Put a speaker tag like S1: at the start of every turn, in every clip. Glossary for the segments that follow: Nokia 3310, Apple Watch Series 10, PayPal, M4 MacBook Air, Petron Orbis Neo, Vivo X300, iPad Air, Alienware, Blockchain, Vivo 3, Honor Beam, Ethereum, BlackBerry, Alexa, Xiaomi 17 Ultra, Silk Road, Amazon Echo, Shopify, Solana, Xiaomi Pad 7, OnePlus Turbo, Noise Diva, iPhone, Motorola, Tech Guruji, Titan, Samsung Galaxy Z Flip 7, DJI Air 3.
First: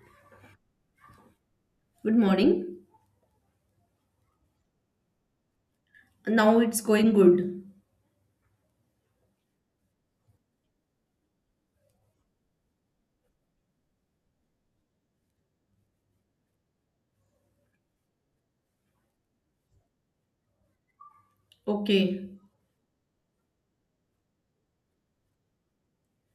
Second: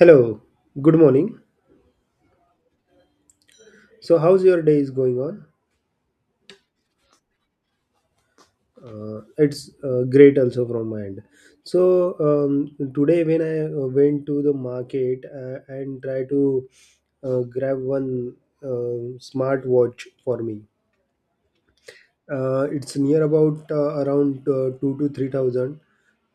S1: Hello, good morning.
S2: Good morning.
S1: So, how's your day is going on?
S2: Now it's going good.
S1: It's great also from my end. So, um, today when I went to the market and try to grab one smart watch for me.
S2: Okay.
S1: It's near about around 2 to 3 thousand,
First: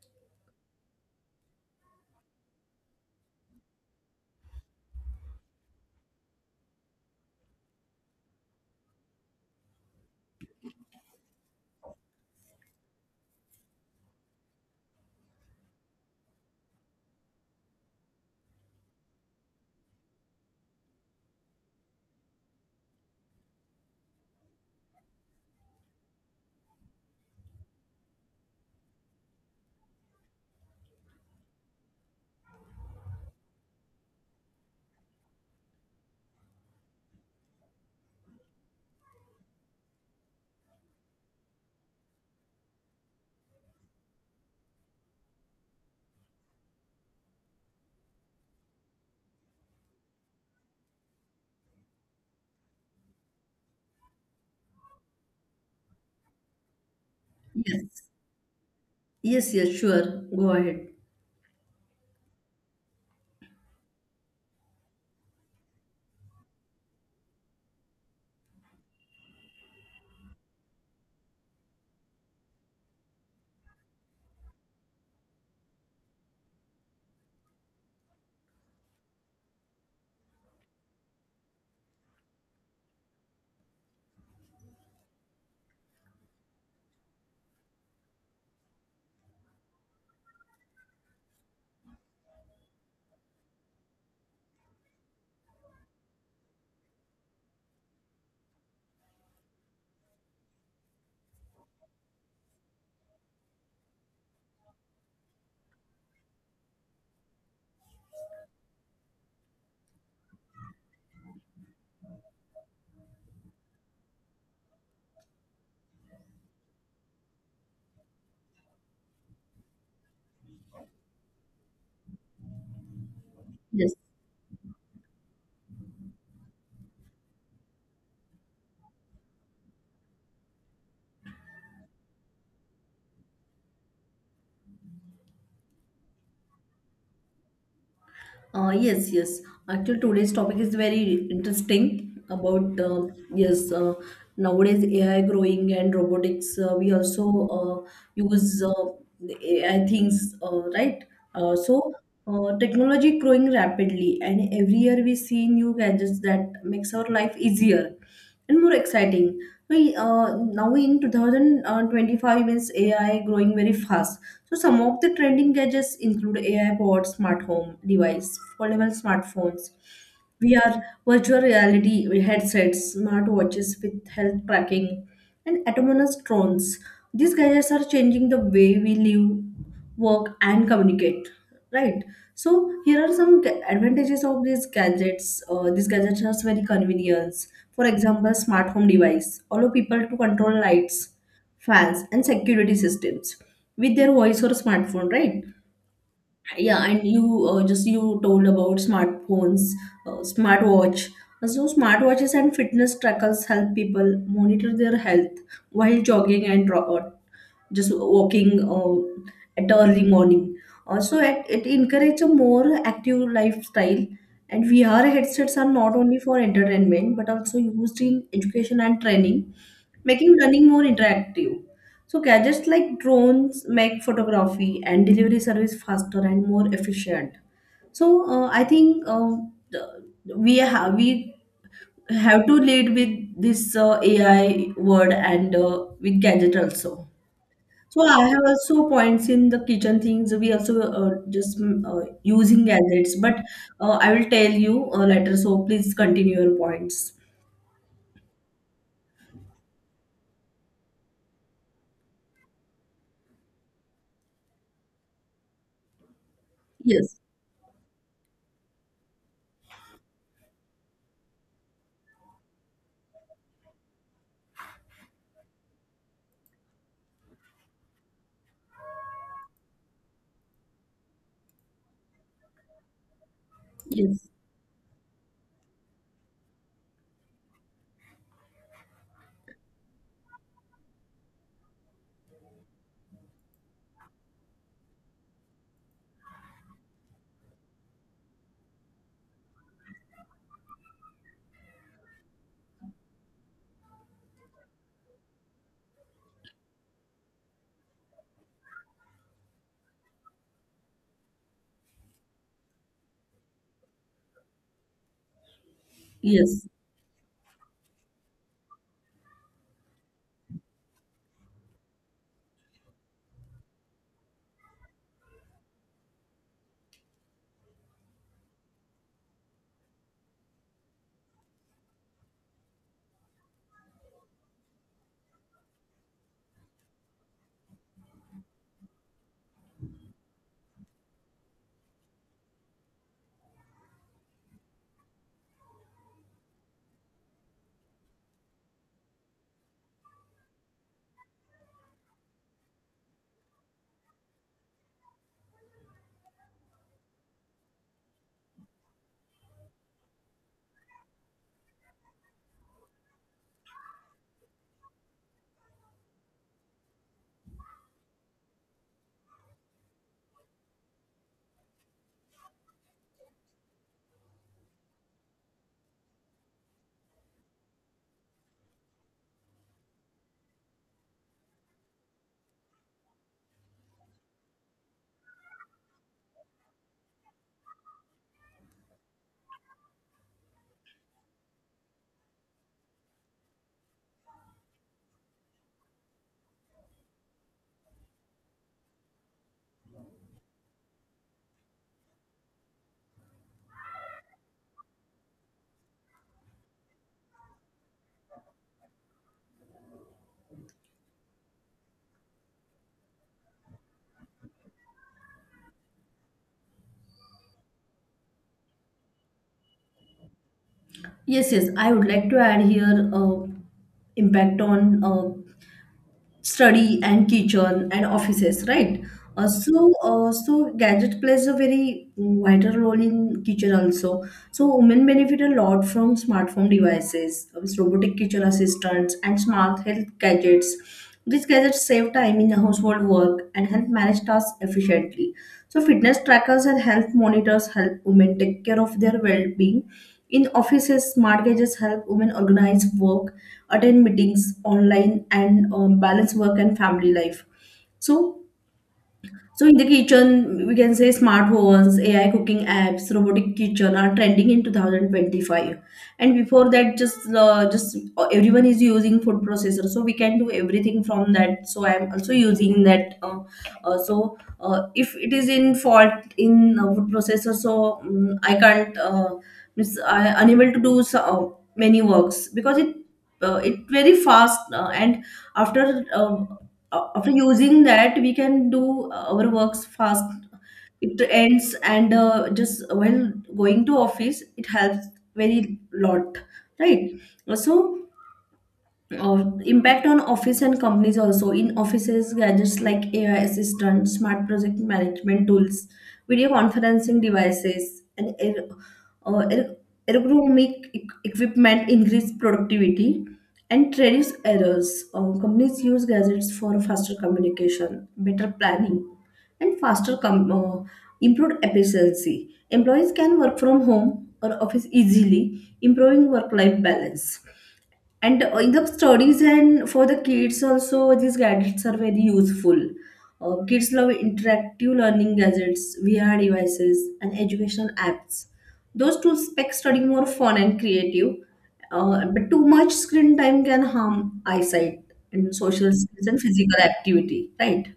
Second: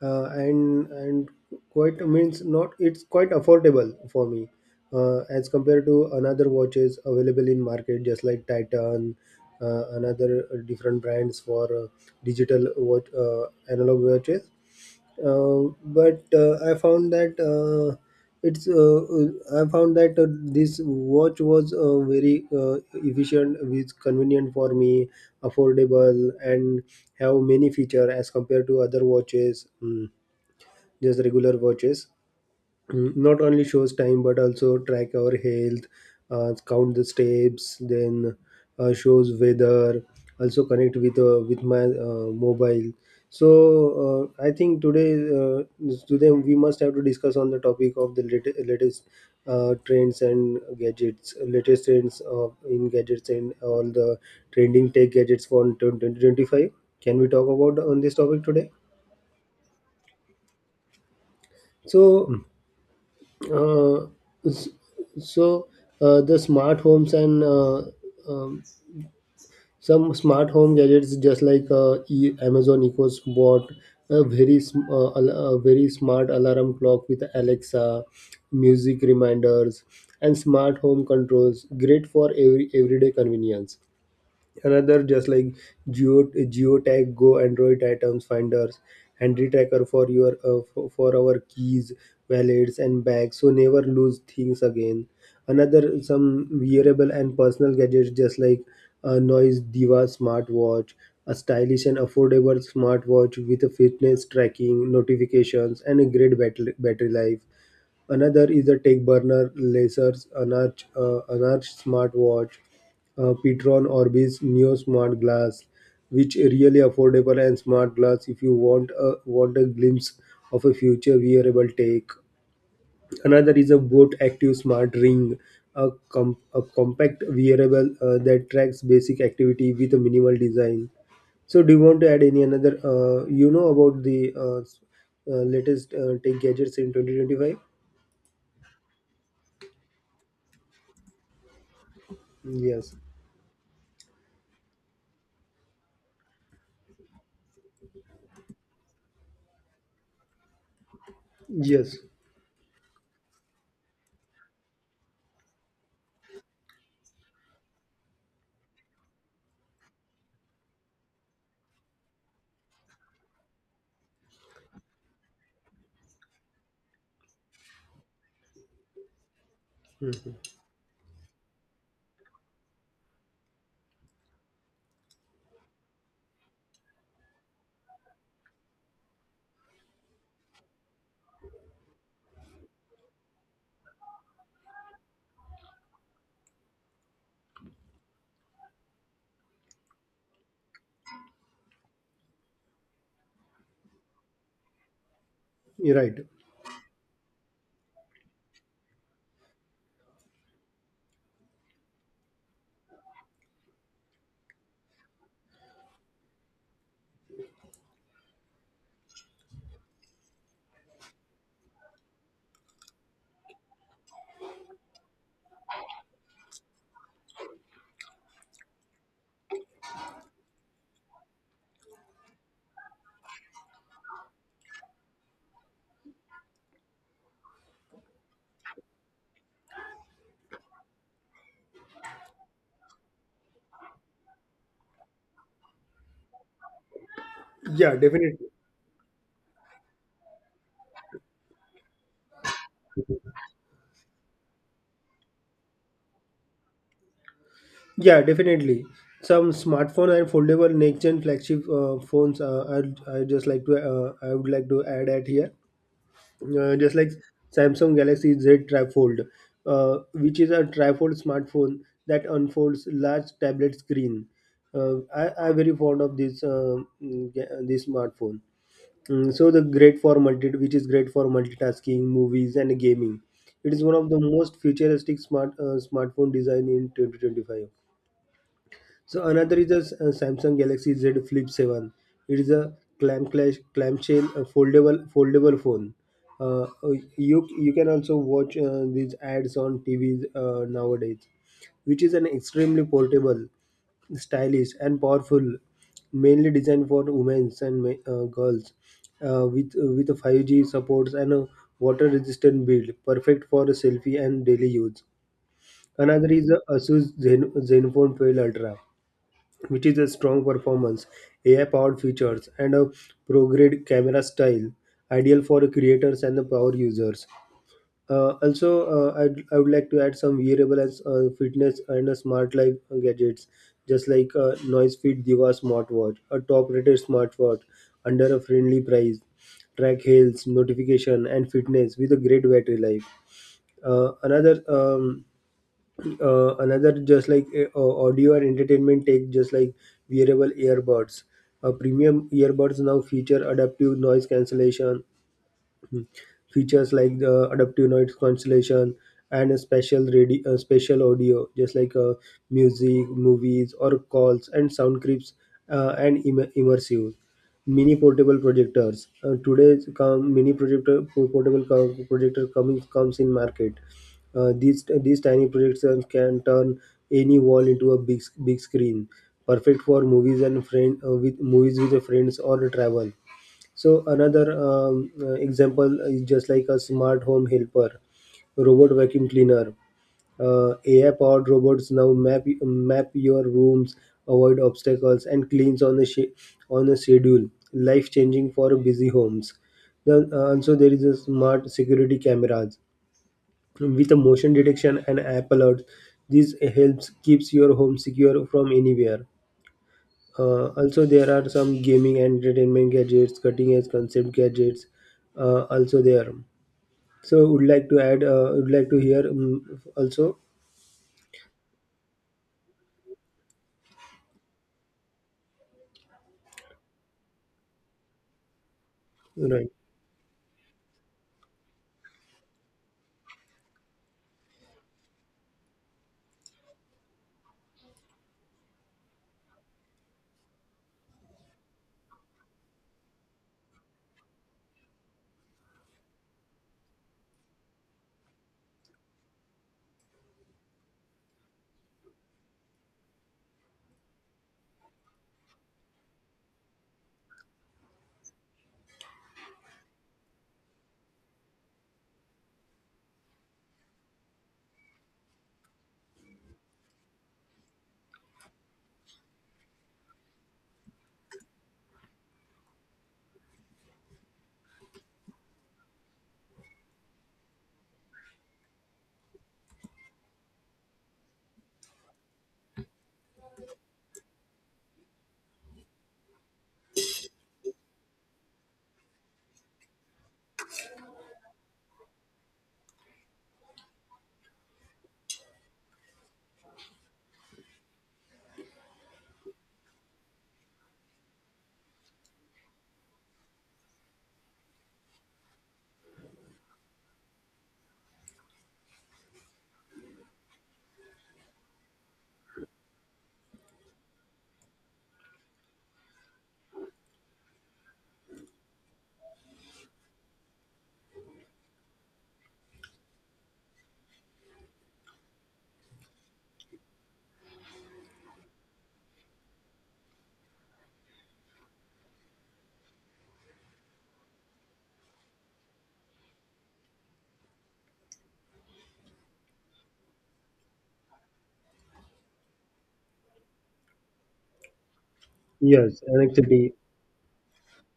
S1: and quite means not. It's quite affordable for me as compared to another watches available in market, just like Titan, another different brands for digital watch analog watches but I found that it's I found that this watch was very efficient, which convenient for me, affordable, and have many feature as compared to other watches, just regular watches. Not only shows time but also track our health, count the steps, then shows weather, also connect with my mobile. So I think today, uh, today we must have to discuss on the topic of the latest trends and gadgets, latest trends of in gadgets and all the trending tech gadgets for 2025. Can we talk about on
S2: Yes.
S1: this topic today?
S2: Yes, yes, sure. Go ahead.
S1: So Uh, s- so the smart homes and um, some smart home gadgets, just like Amazon Echo's bought a very smart alarm clock with Alexa, music reminders, and smart home controls. Great for everyday convenience. Another just like Geotag Go Android items finders, handy tracker for your, for our keys, wallets and bags, so never lose things again. Another some wearable and personal gadgets, just like a Noise Diva smartwatch, a stylish and affordable smartwatch with a fitness tracking, notifications, and a great battery life. Another is the Techburner, Laser's Anarch smartwatch, Petron Orbis Neo Smart Glass, which are really affordable and smart glass if you want a glimpse of a future wearable tech. Another is a
S2: Yes.
S1: Boat Active Smart Ring, a compact wearable that tracks basic activity with a minimal design. So, do you want to add any another? You know about the latest tech gadgets in 2025?
S2: Yes, yes. Actually, today's topic is very interesting about
S1: Yes,
S2: yes. Nowadays, AI growing and robotics. We also uh, use the AI things, right? Uh, so
S1: yes.
S2: Uh, technology growing rapidly, and every year we see new gadgets that makes our life easier and more exciting. We now in 2025 means AI growing very fast. So some of the trending gadgets include AI pods, smart home device, foldable smartphones,
S1: Mhm.
S2: VR, virtual reality headsets, smart watches with health tracking, and autonomous drones. These gadgets are changing the way we live, work, and communicate, right? So here are some advantages of these gadgets. These gadgets are very convenient. For example, smart home device allow people to control lights, fans, and security systems with their voice or smartphone, right?
S1: You're right.
S2: Yeah, and you just you told about smartphones, smartwatch. So smartwatches and fitness trackers help people monitor their health while jogging and just walking at early morning. Also, it encourages a more active lifestyle. And VR headsets are not only for entertainment but also used in education and training, making learning more interactive. So gadgets like drones make photography and delivery service faster and more efficient. So I think, we have to lead with this AI word and with gadget also.
S1: Yeah,
S2: So I
S1: definitely.
S2: have also points in the kitchen things. We also using gadgets, but I will tell you later. So please continue your points.
S1: Yeah, definitely. Some smartphone and foldable next-gen flagship phones. I would like to add at here, just like
S2: Yes,
S1: Samsung Galaxy Z Trifold, which is a trifold smartphone that unfolds large tablet screen. I very fond of this, this smartphone. Mm, so the great for multi, which is great for multitasking, movies, and gaming. It is one of the
S2: yes,
S1: most futuristic smartphone design in 2025. So another is a Samsung Galaxy Z Flip 7. It is a clamshell foldable phone. Uh, uh, you can also watch these ads on TVs nowadays, which is an extremely portable, stylish, and powerful, mainly designed for women and girls, with 5G supports and a water resistant build, perfect for selfie and daily use. Another is the
S2: yes.
S1: Asus Zenfone 12 Ultra, which is a strong performance, AI powered features, and a prograde camera style, ideal for creators and the power users. Also, I would like to add some wearable as fitness and a smart life gadgets, just like a Noise Fit Diva smartwatch, a top rated smartwatch under a friendly price, track health, notification, and fitness with a great battery life. Uh, another um, another just like audio and entertainment take, just like wearable earbuds. Premium earbuds now feature adaptive noise cancellation. Hmm. Features like the adaptive noise cancellation and a special radio, special audio, just like music, movies, or calls and sound clips, and immersive. Mini portable projectors. Today, come mini portable projector comes in market. These tiny projectors can turn any wall into a big screen, perfect for movies and friend with movies with the friends or travel. So another example is just like a smart home helper, robot vacuum cleaner. AI-powered robots now map your rooms, avoid obstacles, and cleans on a on a schedule. Life-changing for busy homes. Then also there is a smart security cameras with a motion detection and app alert. This helps keeps your home secure from anywhere. Also, there are some gaming and entertainment gadgets, cutting edge concept gadgets. Also there. So would like to add. Would like to hear also.
S2: Yes, yes. I would like to add here. Impact on study and kitchen and offices, right? Uh,
S1: Right.
S2: so, uh, so gadget plays a very vital role in kitchen also. So, women benefit a lot from smartphone devices, robotic kitchen assistants, and smart health gadgets. These gadgets save time in household work and help manage tasks efficiently. So, fitness trackers and health monitors help women take care of their well-being. In offices, smart gadgets help women organize work, attend meetings online, and balance work and family life. So so, in the kitchen, we can say smart ovens, AI cooking apps, robotic kitchen are trending in 2025. And before that, just everyone is using food processor, so we can do everything from that. So I'm also using that. If it is in fault in food processor, so I can't. Means I unable to do so, many works because it very fast and after uh, after using that we can do our works fast. It ends, and just while going to office, it helps very lot, right? So impact on office and companies also. In offices, gadgets like AI assistant, smart project management tools, video conferencing devices, and uh, er- ergonomic equipment increase productivity and reduce errors. Companies use gadgets for faster communication, better planning, and improved efficiency. Employees can work from home or office easily, improving work life balance. And in the studies and for the kids also, these gadgets are very useful. Kids love interactive learning gadgets, VR devices, and educational apps. Those tools make studying more fun and creative. But too much screen time can harm eyesight and social
S1: Yes,
S2: skills and
S1: city.
S2: physical activity, right?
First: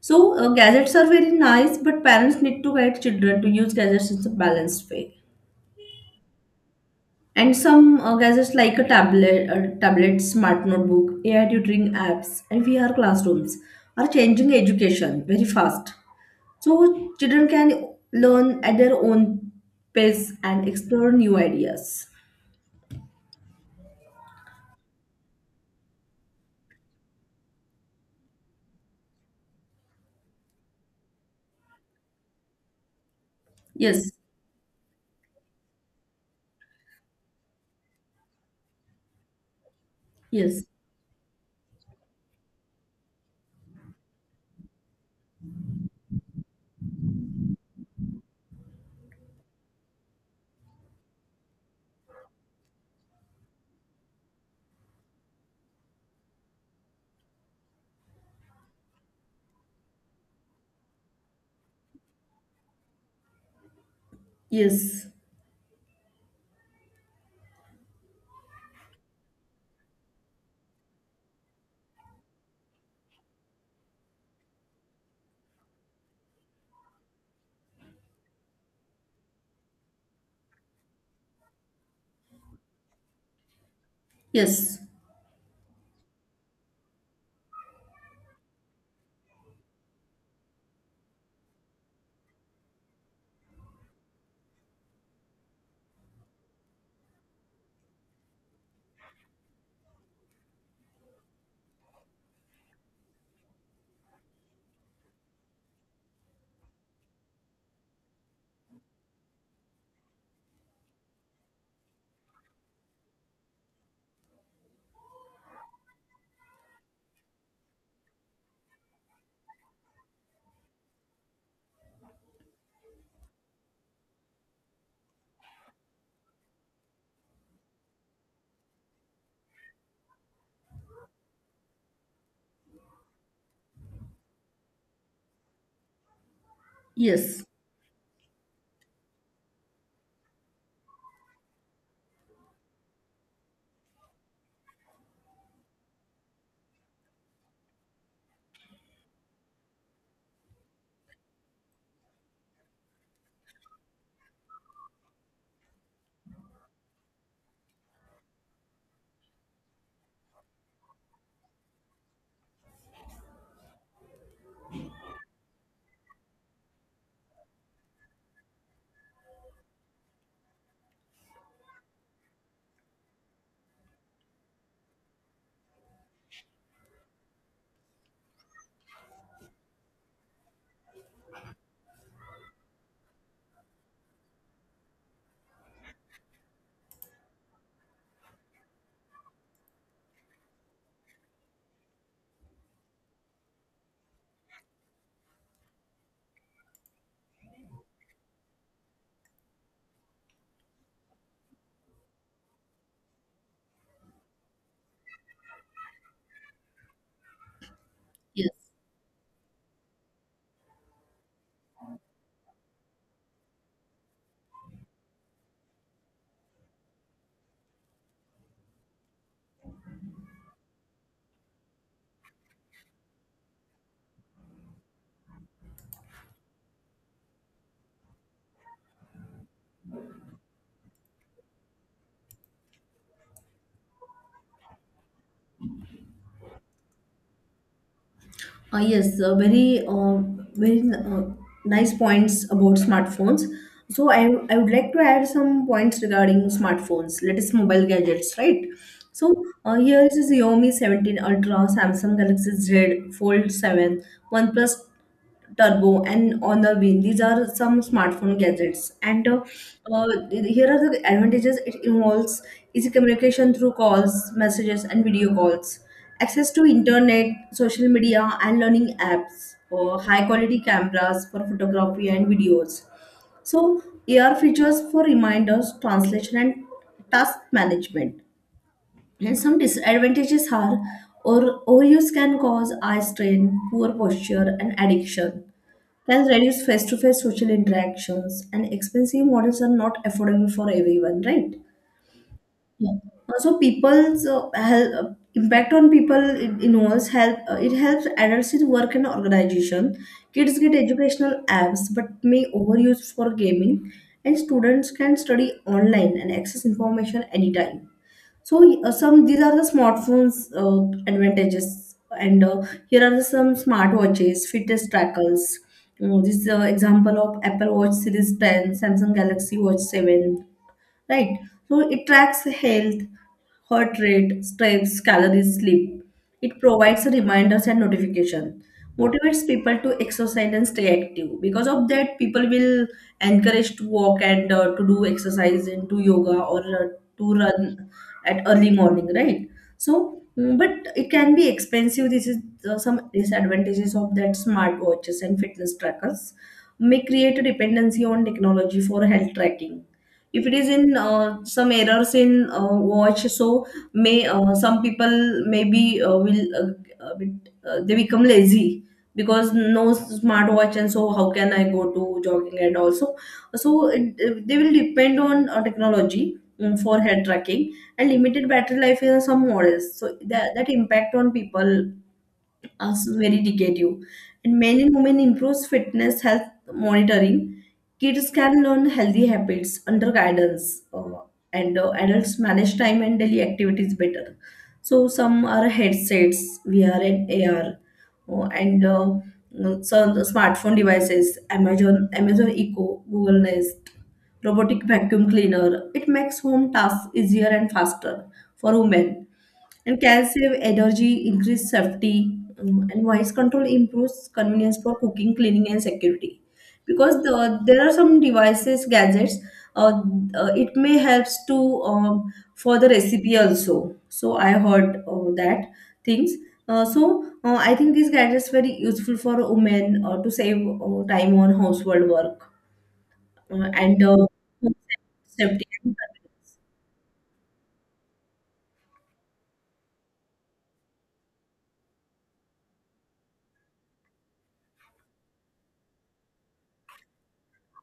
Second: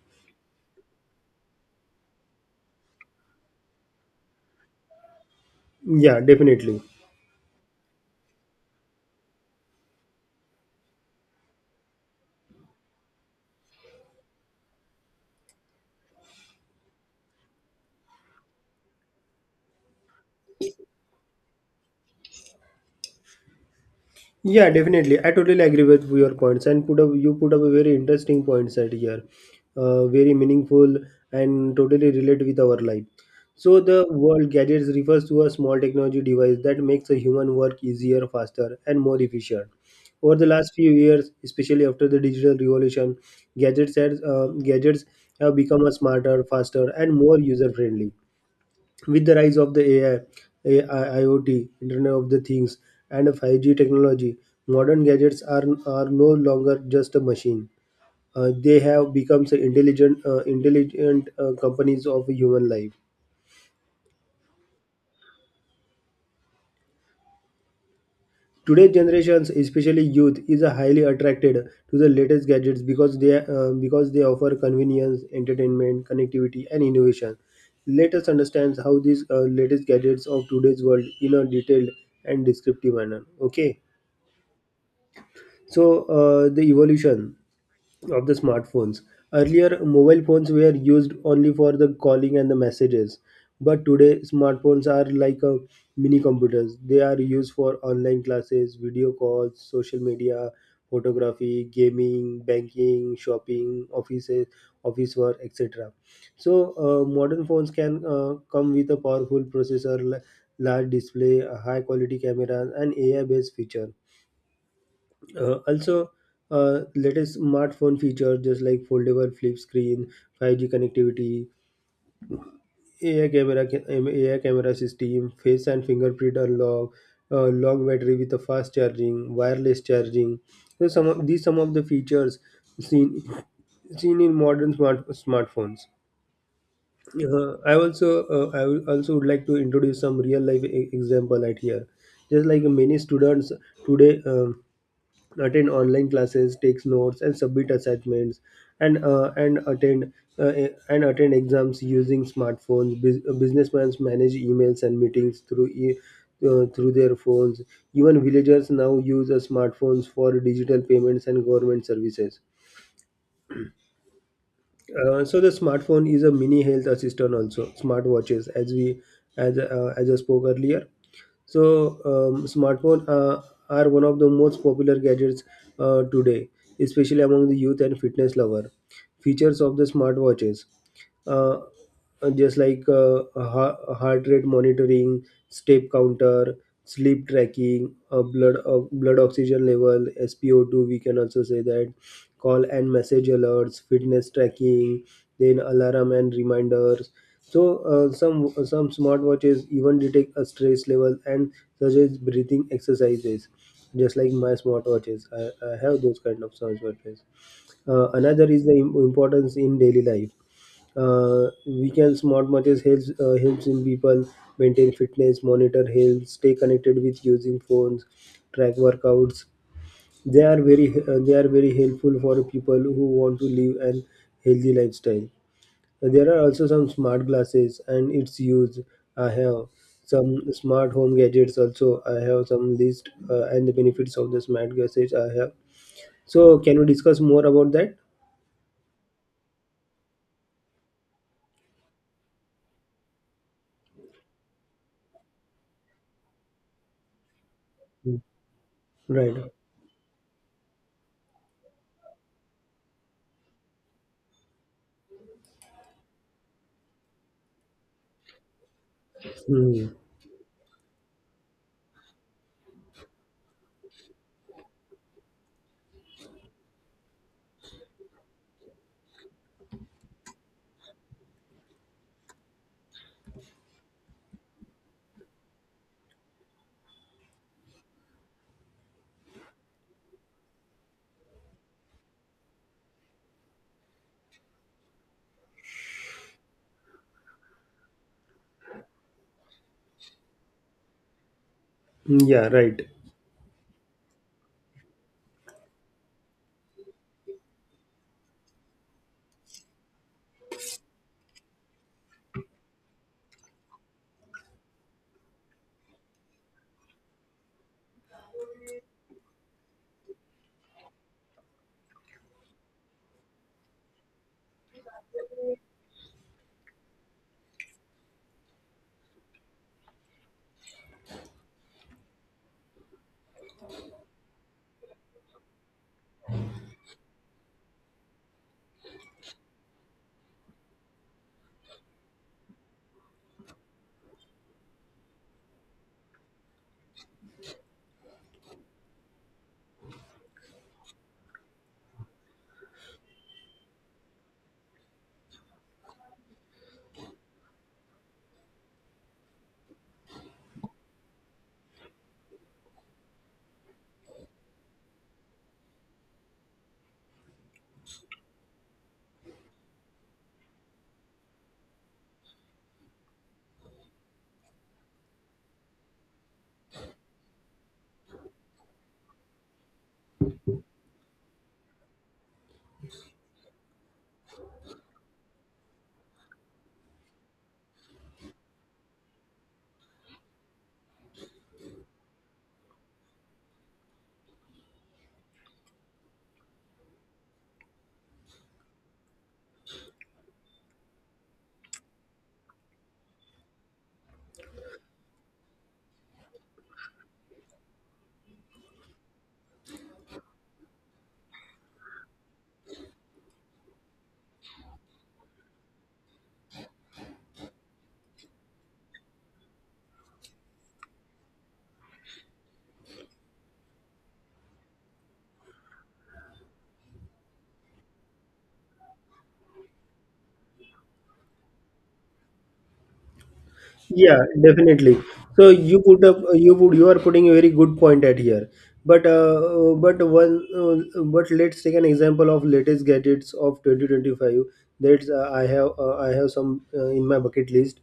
S2: So gadgets are very nice, but parents need to guide children to use gadgets in a balanced way.
S1: Yeah, definitely.
S2: And some gadgets like a tablet, smart notebook, AI tutoring apps, and VR classrooms are changing education very fast. So children can learn at their own pace and explore new ideas.
S1: Yeah, definitely. I totally agree with your points, and put up you put up a very interesting points at here, very meaningful and totally relate with our life. So the
S2: Yes,
S1: world gadgets refers to a small technology device that makes a human work easier, faster, and more efficient. Over the
S2: yes,
S1: last few years, especially after the digital revolution, gadgets have become a smarter, faster, and more user friendly. With the rise of the AI, IoT, Internet of the Things, and 5G technology, modern gadgets are no longer just a machine. They have become the intelligent companies of human life.
S2: yes,
S1: Today's generations, especially youth, is highly attracted to the latest gadgets because they offer convenience, entertainment, connectivity, and innovation. Let us understand how these latest gadgets of today's world in a detailed and descriptive manner. Okay.
S2: yes,
S1: So, the evolution of the smartphones. Earlier, mobile phones were used only for the calling and the messages. But today, smartphones are like a mini computers. They are used for online classes, video calls, social media, photography, gaming, banking, shopping, offices, office work, etc. So, modern phones can come with a powerful processor, large display, high quality cameras, and AI based feature. Also, latest smartphone features just like foldable flip screen, 5G connectivity, AI camera system, face and fingerprint unlock, long battery with a fast charging, wireless charging. So some of the features seen seen in modern smartphones.
S2: yes,
S1: I also would like to introduce some real life example right here. Just like many students today. Attend online classes, takes notes, and submit assignments, and uh, and attend and attend exams using smartphones. Businessmen manage emails and meetings through their phones. Even villagers now use smartphones for digital payments and government services. So the smartphone is a mini health assistant also. Smartwatches, as we as I spoke earlier, so, smartphone are one of the most popular gadgets today, especially among the youth and fitness lover. Features of the smartwatches, uh, just like heart rate monitoring, step counter, sleep tracking, blood oxygen level, SpO2. We can also say that call and message alerts, fitness tracking, then alarm and reminders. So some smartwatches even detect a stress level and suggest breathing exercises, just like my smartwatches. I have those kind of smartwatches. Another is
S2: yes.
S1: the importance in daily life. We can Smartwatches helps in people maintain fitness, monitor health, stay connected with using phones, track workouts, they are very helpful for people who want to live an healthy lifestyle. There are also some smart glasses and its use. I have some smart home gadgets also. I have some list and the benefits of the smart glasses I have. So can we discuss more about that?
S2: Yes. Very very uh, nice points about smartphones. So I would like to add some points regarding smartphones, latest mobile
S1: Mm.
S2: gadgets, right? So
S1: Right.
S2: here is Xiaomi 17 Ultra, Samsung Galaxy Z Fold 7, OnePlus Turbo, and Honor Beam. These are some smartphone gadgets. And
S1: Hmm.
S2: here are the advantages. It involves easy communication through calls, messages, and video calls; access to internet, social media, and learning apps; high quality cameras for photography and videos. So, AR features for reminders, translation, and task management. And some disadvantages are: or overuse can cause eye strain, poor posture, and addiction; can reduce face to face social interactions; and expensive models are not affordable for everyone, right?
S1: Yeah, right.
S2: Yeah. Also, people's help, impact on people, it involves help. It helps adults in work and organization. Kids get educational apps, but may overuse for gaming. And students can study online and access information anytime. So, some these are the smartphones advantages, and here are the some smartwatches, fitness trackers. You know, this is an example of Apple Watch Series 10, Samsung Galaxy Watch 7, right? So it tracks health, heart rate, stress, calories, sleep. It provides reminders and notification, motivates people to exercise and stay active. Because of that, people will encourage to walk and to do exercise and do yoga or to run at early morning, right? So, but it can be expensive. This is some disadvantages of that. Smartwatches and fitness trackers may create a dependency on technology for health tracking. If it is in some errors in watch, so may some people maybe will a bit, they become lazy. Because no smartwatch, and so how can I go to jogging and also. So they will depend on technology for head tracking and limited battery life in some models. So that impact on people also very negative. And men and women improves fitness health monitoring. Kids can learn healthy habits under guidance, and adults manage time and daily activities better. So some are headsets, VR and AR. And So smartphone devices: Amazon, Amazon Echo, Google Nest, robotic vacuum cleaner. It makes home tasks easier and faster for women and can save energy, increase safety, and voice control improves convenience for cooking, cleaning, and security. Because there are some devices, gadgets. uh, it may helps to for the recipe also. So I heard that things. I think these gadgets very useful for women to save time on household work and
S1: Yeah,
S2: home
S1: definitely. So
S2: safety.
S1: you put up, you put, you are putting a very good point at here. But uh, but let's take an example of latest gadgets of 2025. That's I have some in my bucket list.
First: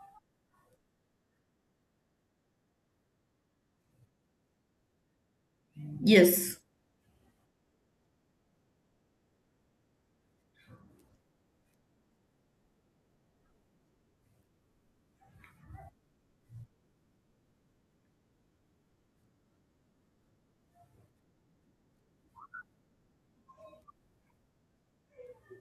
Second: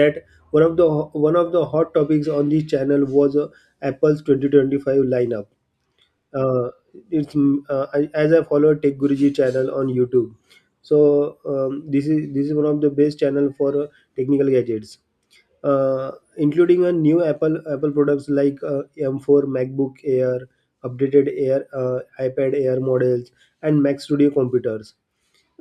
S1: That one of the hot topics on this channel was Apple's 2025 lineup.
S2: Yes,
S1: uh, I, as I follow Tech Guruji channel on YouTube. So this is one of the best channel for technical gadgets, including a new Apple products like M4 MacBook Air, updated Air iPad Air models, and Mac Studio computers.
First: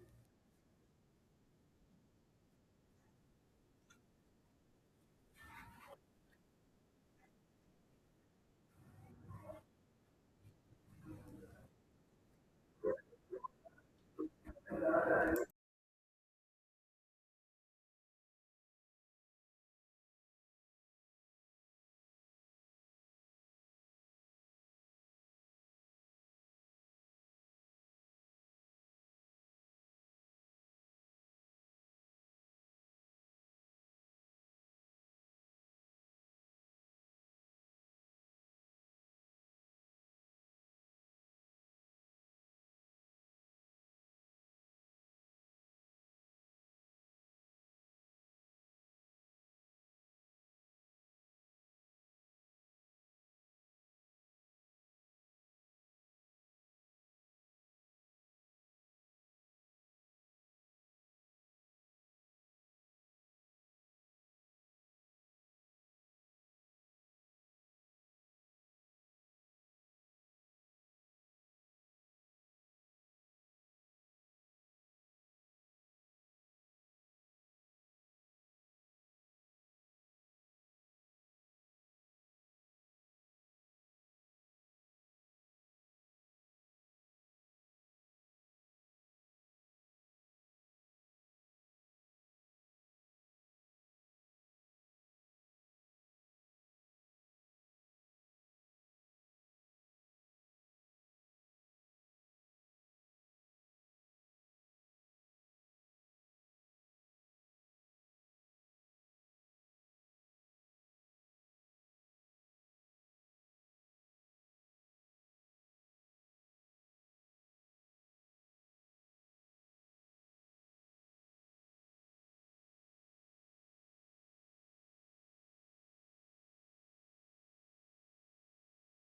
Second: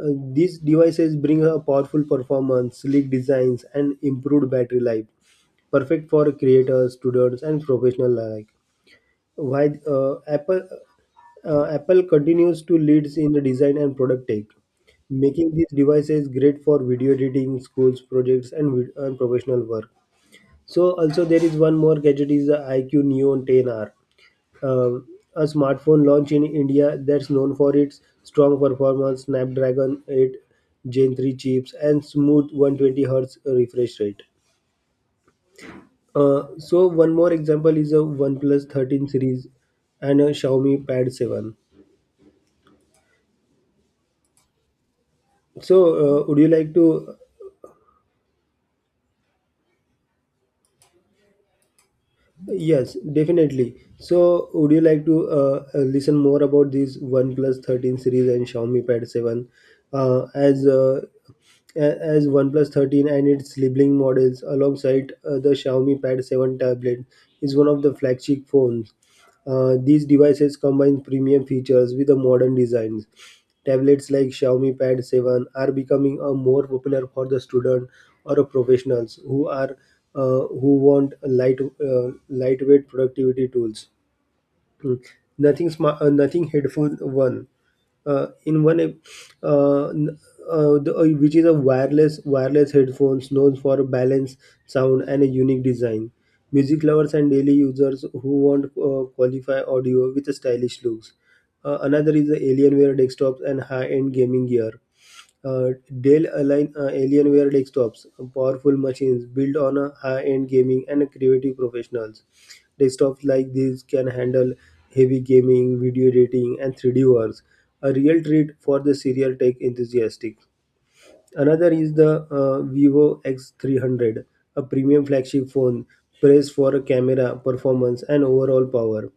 S1: These devices bring a powerful performance, sleek designs, and improved battery life, perfect for creators, students, and professionals alike. While Apple continues to leads in the design and product tech, making these devices great for video editing, schools projects, and professional work. So also there is one more gadget is the IQ Neon 10R, um, a smartphone launched in India that's known for its strong performance, Snapdragon 8 Gen 3 chips, and smooth 120 Hz refresh rate. So one more example is a OnePlus 13 series and a Xiaomi Pad 7. So, would you like to? Yes, definitely. So, would you like to listen more about this OnePlus 13 series and Xiaomi Pad 7? Uh, as uh, as OnePlus 13 and its sibling models alongside the Xiaomi Pad 7 tablet is one of the flagship phones. These devices combine premium features with the modern designs. Tablets like Xiaomi Pad 7 are becoming a more popular for the student or a professionals who are who want light lightweight productivity tools. Mm. Nothing smart, nothing headful one. In one, ep- n- the, which is a wireless headphones known for balance, sound, and a unique design. Music lovers and daily users who want qualify audio with a stylish looks. Another is the Alienware desktops and high-end gaming gear. Uh, Dell Align Alienware desktops, powerful machines built on a high-end gaming and creative professionals. Desktops like these can handle heavy gaming, video editing, and 3D works. A real treat for the serial tech enthusiastic. Another is the Vivo X300, a premium flagship phone praised for camera, performance, and overall power.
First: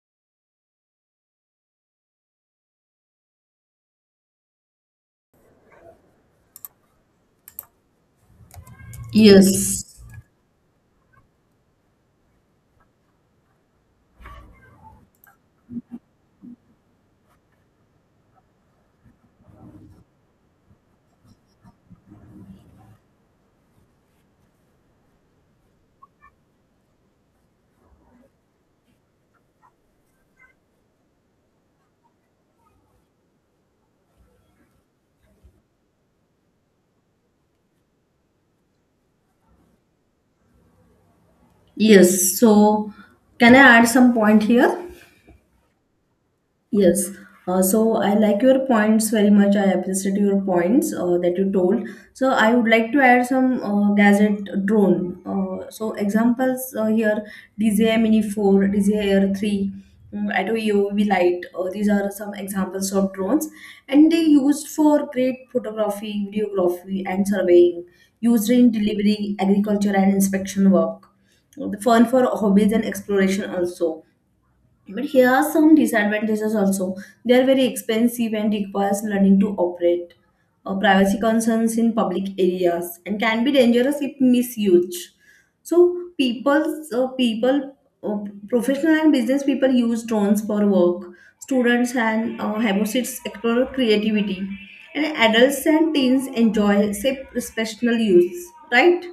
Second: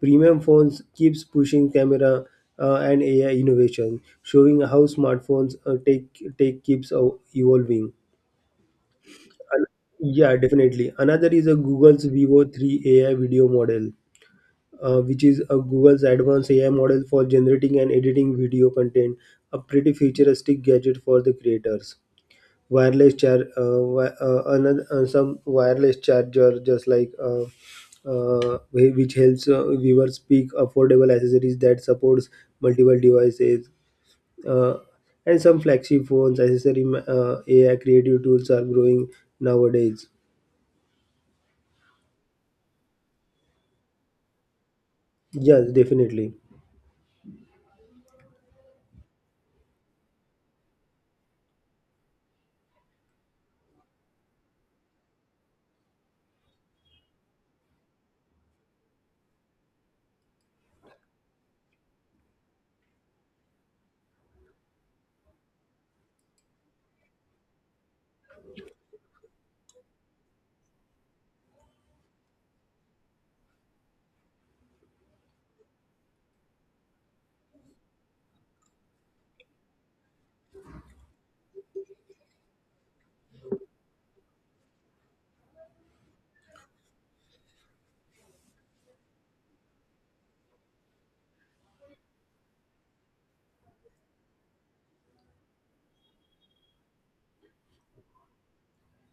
S1: Premium phones keeps pushing camera and AI innovation, showing how smartphones take take keeps ev- evolving. And
S2: yes,
S1: yeah, definitely. Another is a Google's Vivo 3 AI video model, which is a Google's advanced AI model for generating and editing video content, a pretty futuristic gadget for the creators. Another some wireless charger just like which helps viewers pick affordable accessories that supports multiple devices, uh, and some flagship phones accessory AI creative tools are growing nowadays.
S2: yes. So can I add some point here?
S1: Yes, definitely.
S2: Yes. So I like your points very much. I appreciate your points that you told. So I would like to add some gadget drone. So examples here: DJI Mini 4, DJI Air 3, Atto UV Light. These are some examples of drones, and they used for great photography, videography, and surveying. Used in delivery, agriculture, and inspection work. The fun for hobbies and exploration also. But here are some disadvantages also. They are very expensive and requires learning to operate. Privacy concerns in public areas and can be dangerous if misused. So uh, professional and business people use drones for work. Students and habits explore creativity, and adults and teens enjoy safe professional use. Right.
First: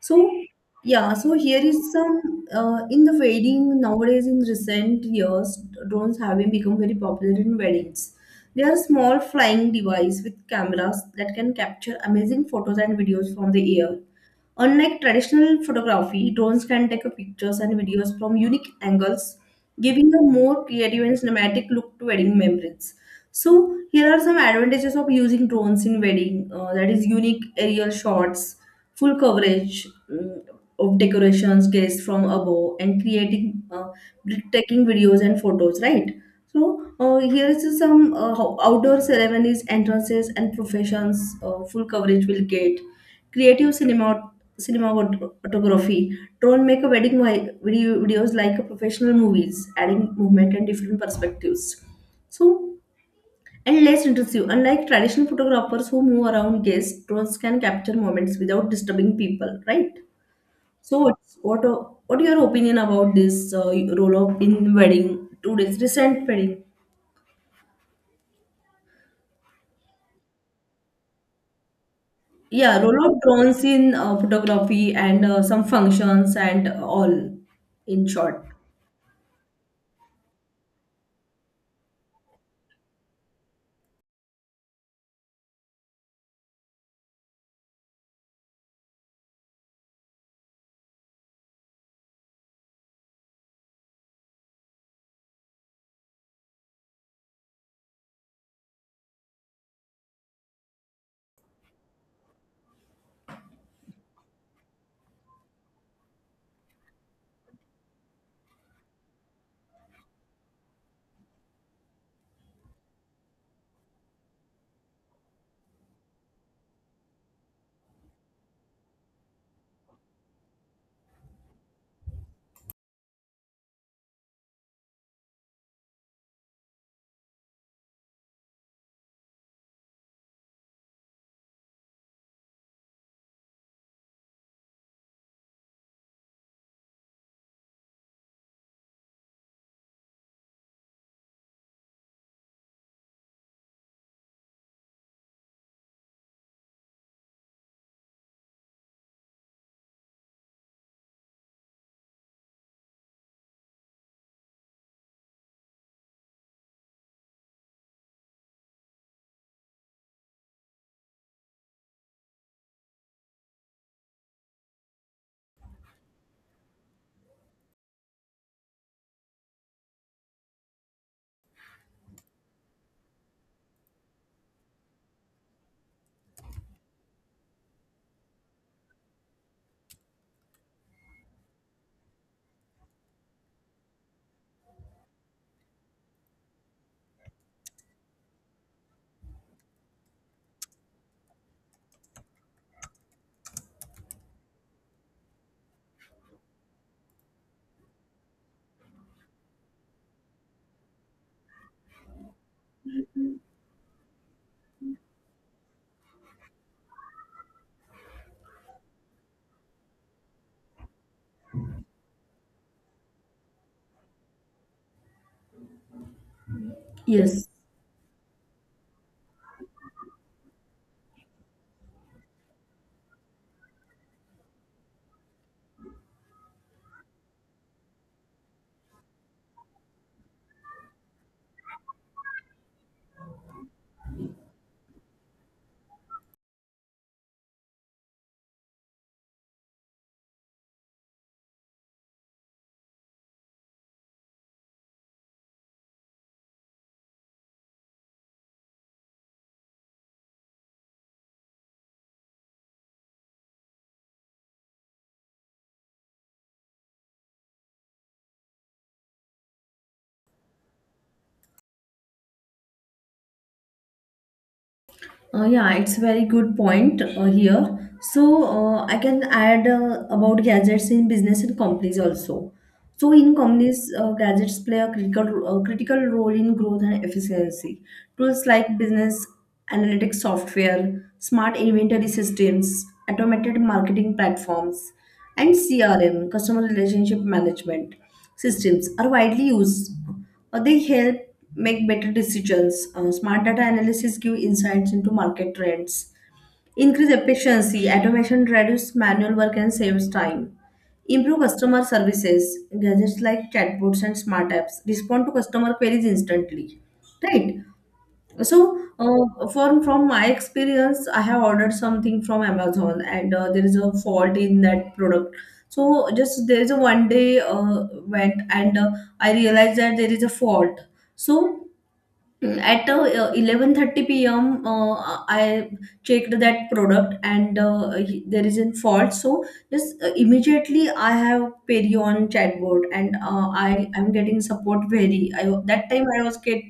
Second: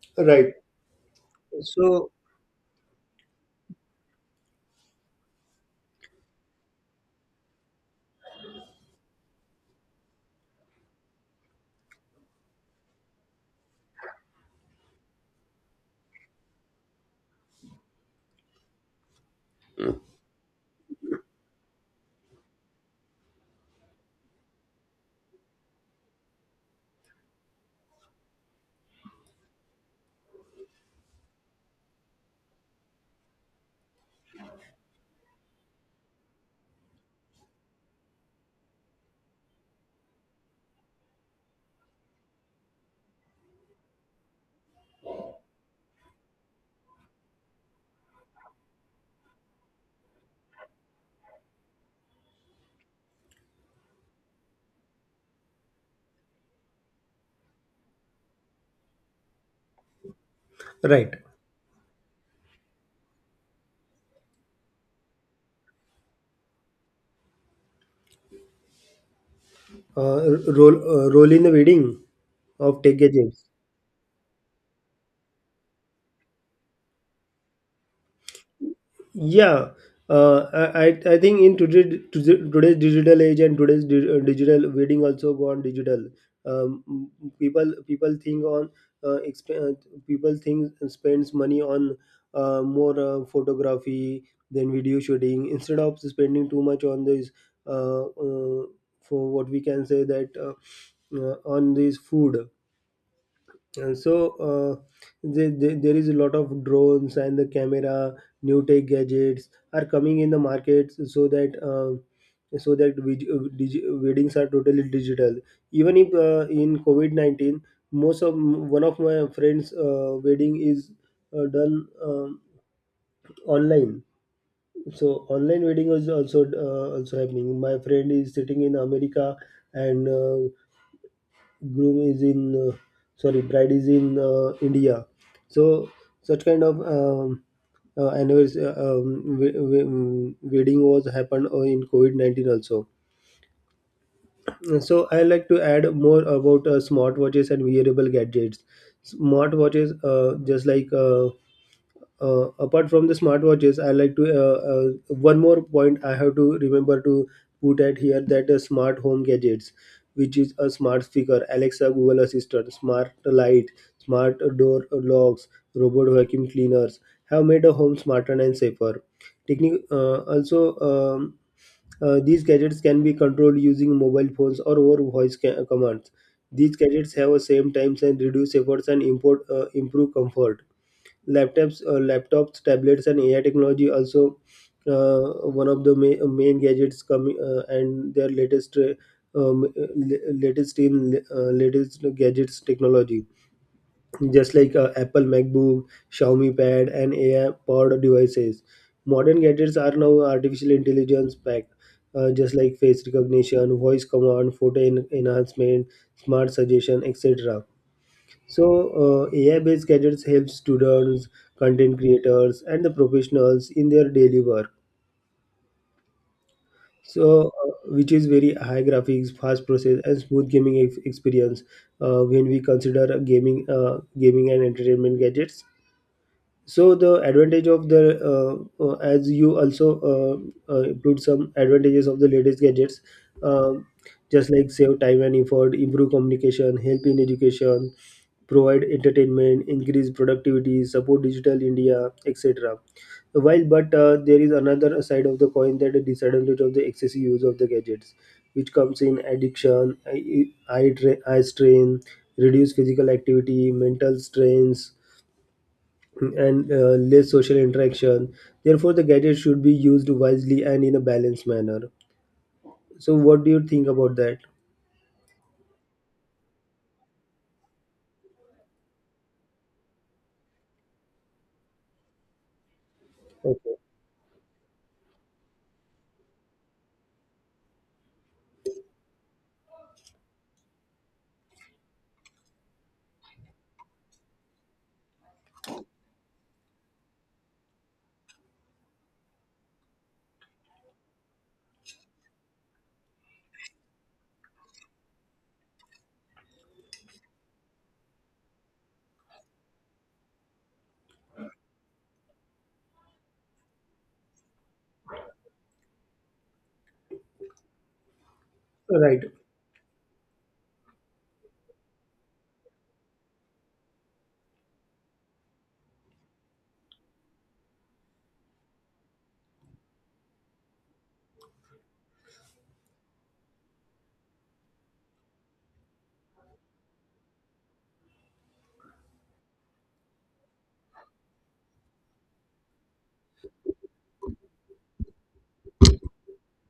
S2: So
S1: Right,
S2: yeah, so here is
S1: so
S2: some in the wedding nowadays. In recent years, drones have been become very popular in weddings. They are small flying device with cameras that can capture amazing photos and videos from the air. Unlike traditional photography, drones can take pictures and videos from unique angles, giving a more creative and cinematic look to wedding memories. So, here are some advantages of using drones in wedding, that is, unique aerial shots, full coverage of decorations, guests from above, and creating breathtaking videos and photos, right? So, here is some outdoor ceremonies, entrances, and professions. Full coverage will get creative cinema, cinematography. Drone make a wedding videos like a professional movies, adding movement and different perspectives. So, and less intrusive. Unlike traditional photographers who move around guests, drones can capture moments without disturbing people. Right. So
S1: right.
S2: what are your opinion about this role of in wedding today's recent wedding?
S1: uh, Role in the wedding
S2: Yeah,
S1: of tech
S2: role of
S1: gadgets.
S2: drones in photography and some functions and all, in short.
S1: Yeah, I think in today's digital age and today's digital wedding also gone digital. People think on uh, exp- uh, people think spends money on more photography than video shooting instead of spending too much on this uh, uh, for what we can say that on this food. Uh, so uh, there is a lot of drones and the camera new tech gadgets are coming in the markets, so that so that weddings are totally digital even if in COVID-19, most of one of my friends wedding is done online. So online wedding is also also happening. My friend is sitting in America and groom is in sorry, bride is in India. So such kind of anniversary wedding was happened in COVID-19 also. So I like to add more about smartwatches and wearable gadgets. Smartwatches just like apart from the smartwatches, I like to one more point I have to remember to put at here that smart home gadgets which is a smart speaker, Alexa, Google Assistant, smart light, smart door locks, robot vacuum cleaners, have made a home smarter and safer. Also, these gadgets can be controlled using mobile phones or over voice commands. These gadgets have a same times and reduce efforts and improve comfort. Laptops, tablets, and AI technology also one of the main gadgets coming and their latest. La- latest in Latest gadgets technology just like Apple MacBook, Xiaomi Pad and AI powered devices. Modern gadgets are now artificial intelligence packed, just like face recognition, voice command, photo enhancement, smart suggestion, etc. So, AI-based gadgets help students, content creators, and the professionals in their daily work.
S2: Yes.
S1: So, which is very high graphics, fast process, and smooth gaming experience. When we consider gaming and entertainment gadgets, so the advantage of the as you also include some advantages of the latest gadgets, um, just like save time and effort, improve communication, help in education, provide entertainment, increase productivity, support Digital India, etc. While, but there is another side of the coin that the disadvantage of the excessive use of the gadgets, which comes in addiction, eye strain, reduced physical activity, mental strains, and less social interaction. Therefore, the gadget should be used wisely and in a balanced manner. So, what do you think about that?
S2: Yeah, it's very good point here. So I can add about gadgets in business and companies also. So in
S1: Okay,
S2: companies, gadgets play a critical role in growth and efficiency. Tools like business analytics software, smart inventory systems, automated marketing platforms, and CRM (customer relationship management) systems are widely used. They help make better decisions. Smart data analysis give insights into market trends, increase efficiency. Automation reduces manual work and saves time. Improve customer services. Gadgets like chatbots and smart apps respond to customer queries instantly. Right? So,
S1: right.
S2: from my experience, I have ordered something from Amazon, and there is a fault in that product. So, just there is a one day went, and I realized that there is a fault. So, at 11:30 p.m., I checked that product, and there is a fault. So just immediately I have Peri on chatbot, and I am getting support very. I that time I was get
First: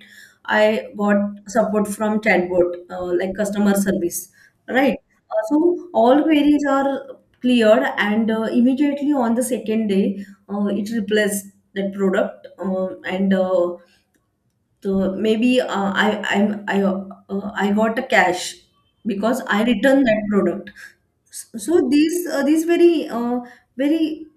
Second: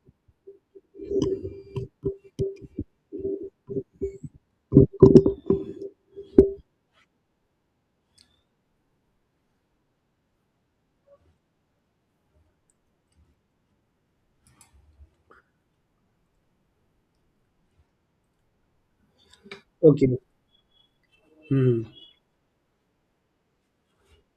S2: I got support from chatbot like customer service, right? So all queries are cleared, and immediately on the second day, it replaced that product. And. So maybe I I'm I got a cash because I returned
S1: Okay.
S2: that product.
S1: Hmm.
S2: So these very very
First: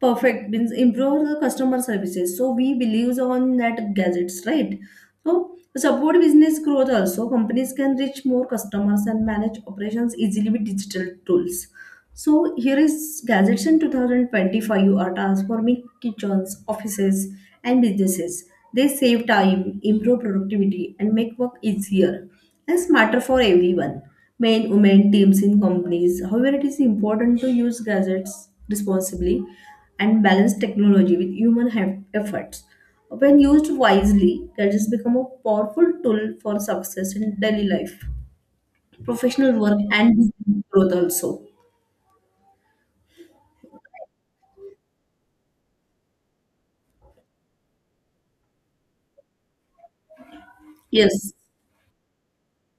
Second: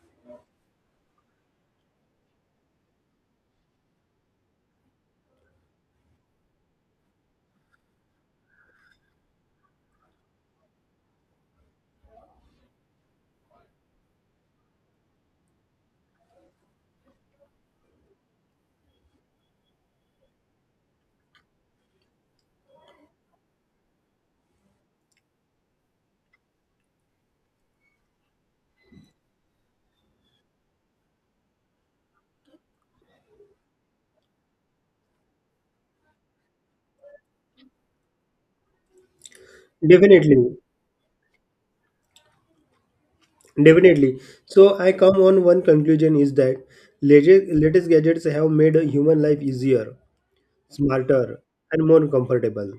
S2: perfect means improve the customer services. So we believes on that gadgets, right? So support business growth also. Companies can reach more customers and manage operations easily with digital tools. So here is gadgets in 2025 are transforming kitchens, offices, and businesses. They save time, improve productivity, and make work easier and smarter for everyone: men, women, teams, in companies. However, it is important to use gadgets responsibly and balance technology with human efforts. When used wisely, gadgets become a powerful tool for success in daily life, professional work, and
S1: Definitely,
S2: business growth also.
S1: definitely. So, I come on one conclusion is that latest gadgets have made human life easier,
S2: Yes.
S1: smarter, and more comfortable.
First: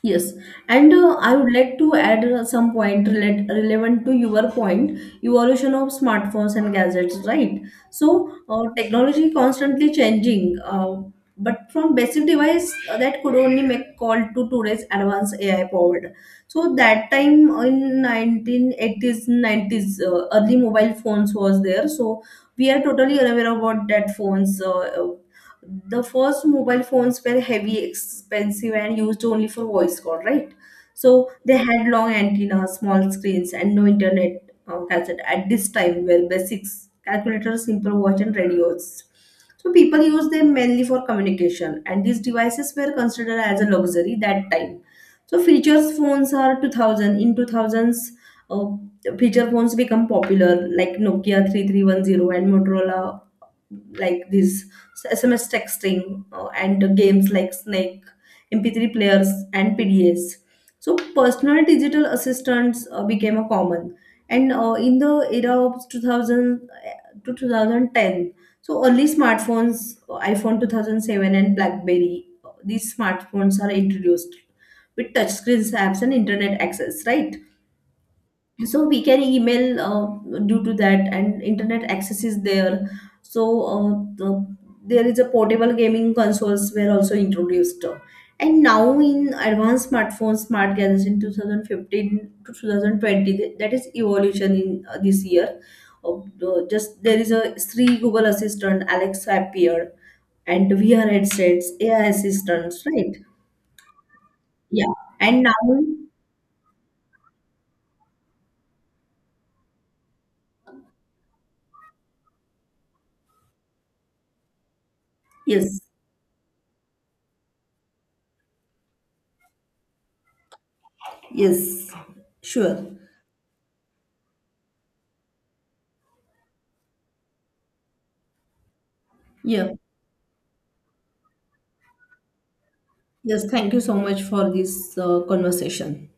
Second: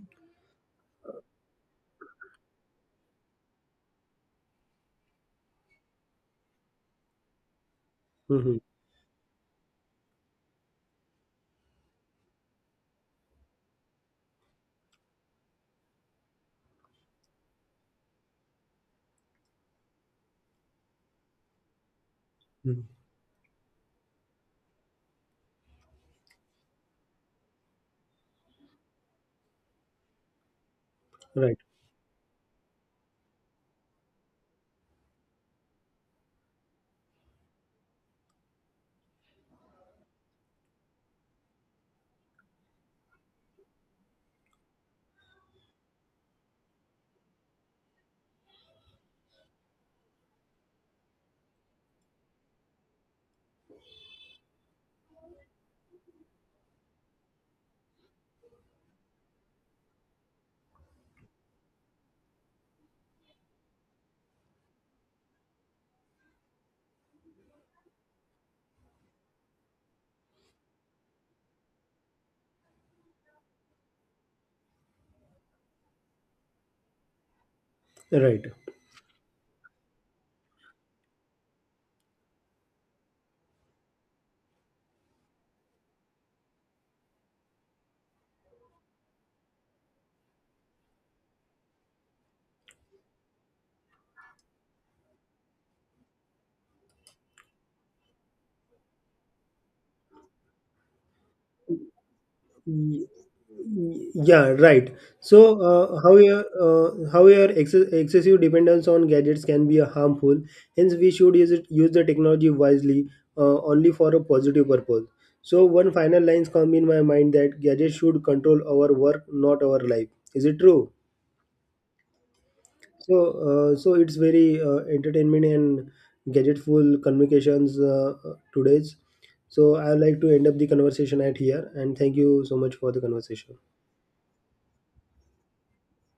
S2: Yes, and I would like to add some point relevant to your point, evolution of smartphones and gadgets, right? So,
S1: Mhm.
S2: technology constantly changing, but from basic device that could only make call to today's advanced AI powered. So that time in 1980s, 90s, early mobile phones was there. So we are
S1: Mhm.
S2: totally unaware about that phones. The first mobile phones were heavy, expensive, and used only for voice call, right? So they
S1: Right,
S2: had long antennas, small screens, and no internet. Cassette at this time were basics, calculators, simple watch, and radios. So people used them mainly for communication, and these devices were considered as a luxury that time. So features phones are 2000 in 2000s. Uh, Feature phones become popular like Nokia 3310 and Motorola. Like this, SMS texting and games like Snake, MP3 players, and PDAs. So personal digital assistants became a common. And in the era of 2000 to 2010, so early smartphones, iPhone 2007 and BlackBerry, these smartphones are introduced with touchscreens, apps, and internet access, right?
S1: right.
S2: So we can email due to that, and internet access is there. So, the, there is a portable gaming consoles were also introduced. And now in advanced smartphones, smart gadgets in 2015 to 2020. That is evolution in this year. Uh, just there is a three Google assistant, Alexa appeared, and VR headsets, AI assistants, right?
S1: Yeah, right.
S2: Yeah,
S1: So,
S2: and now.
S1: how your ex excessive dependence on gadgets can be harmful. Hence, we should use it, use the technology wisely, only for a positive purpose. So,
S2: Yes,
S1: one final lines come in my mind that gadgets should control our work, not our life. Is it true?
S2: yes, sure,
S1: So, so it's very entertainment and gadgetful communications today's.
S2: yeah.
S1: So, I would like to end up the conversation at here, and thank you so much for the
S2: Yes,
S1: conversation.
S2: thank you so much for this conversation.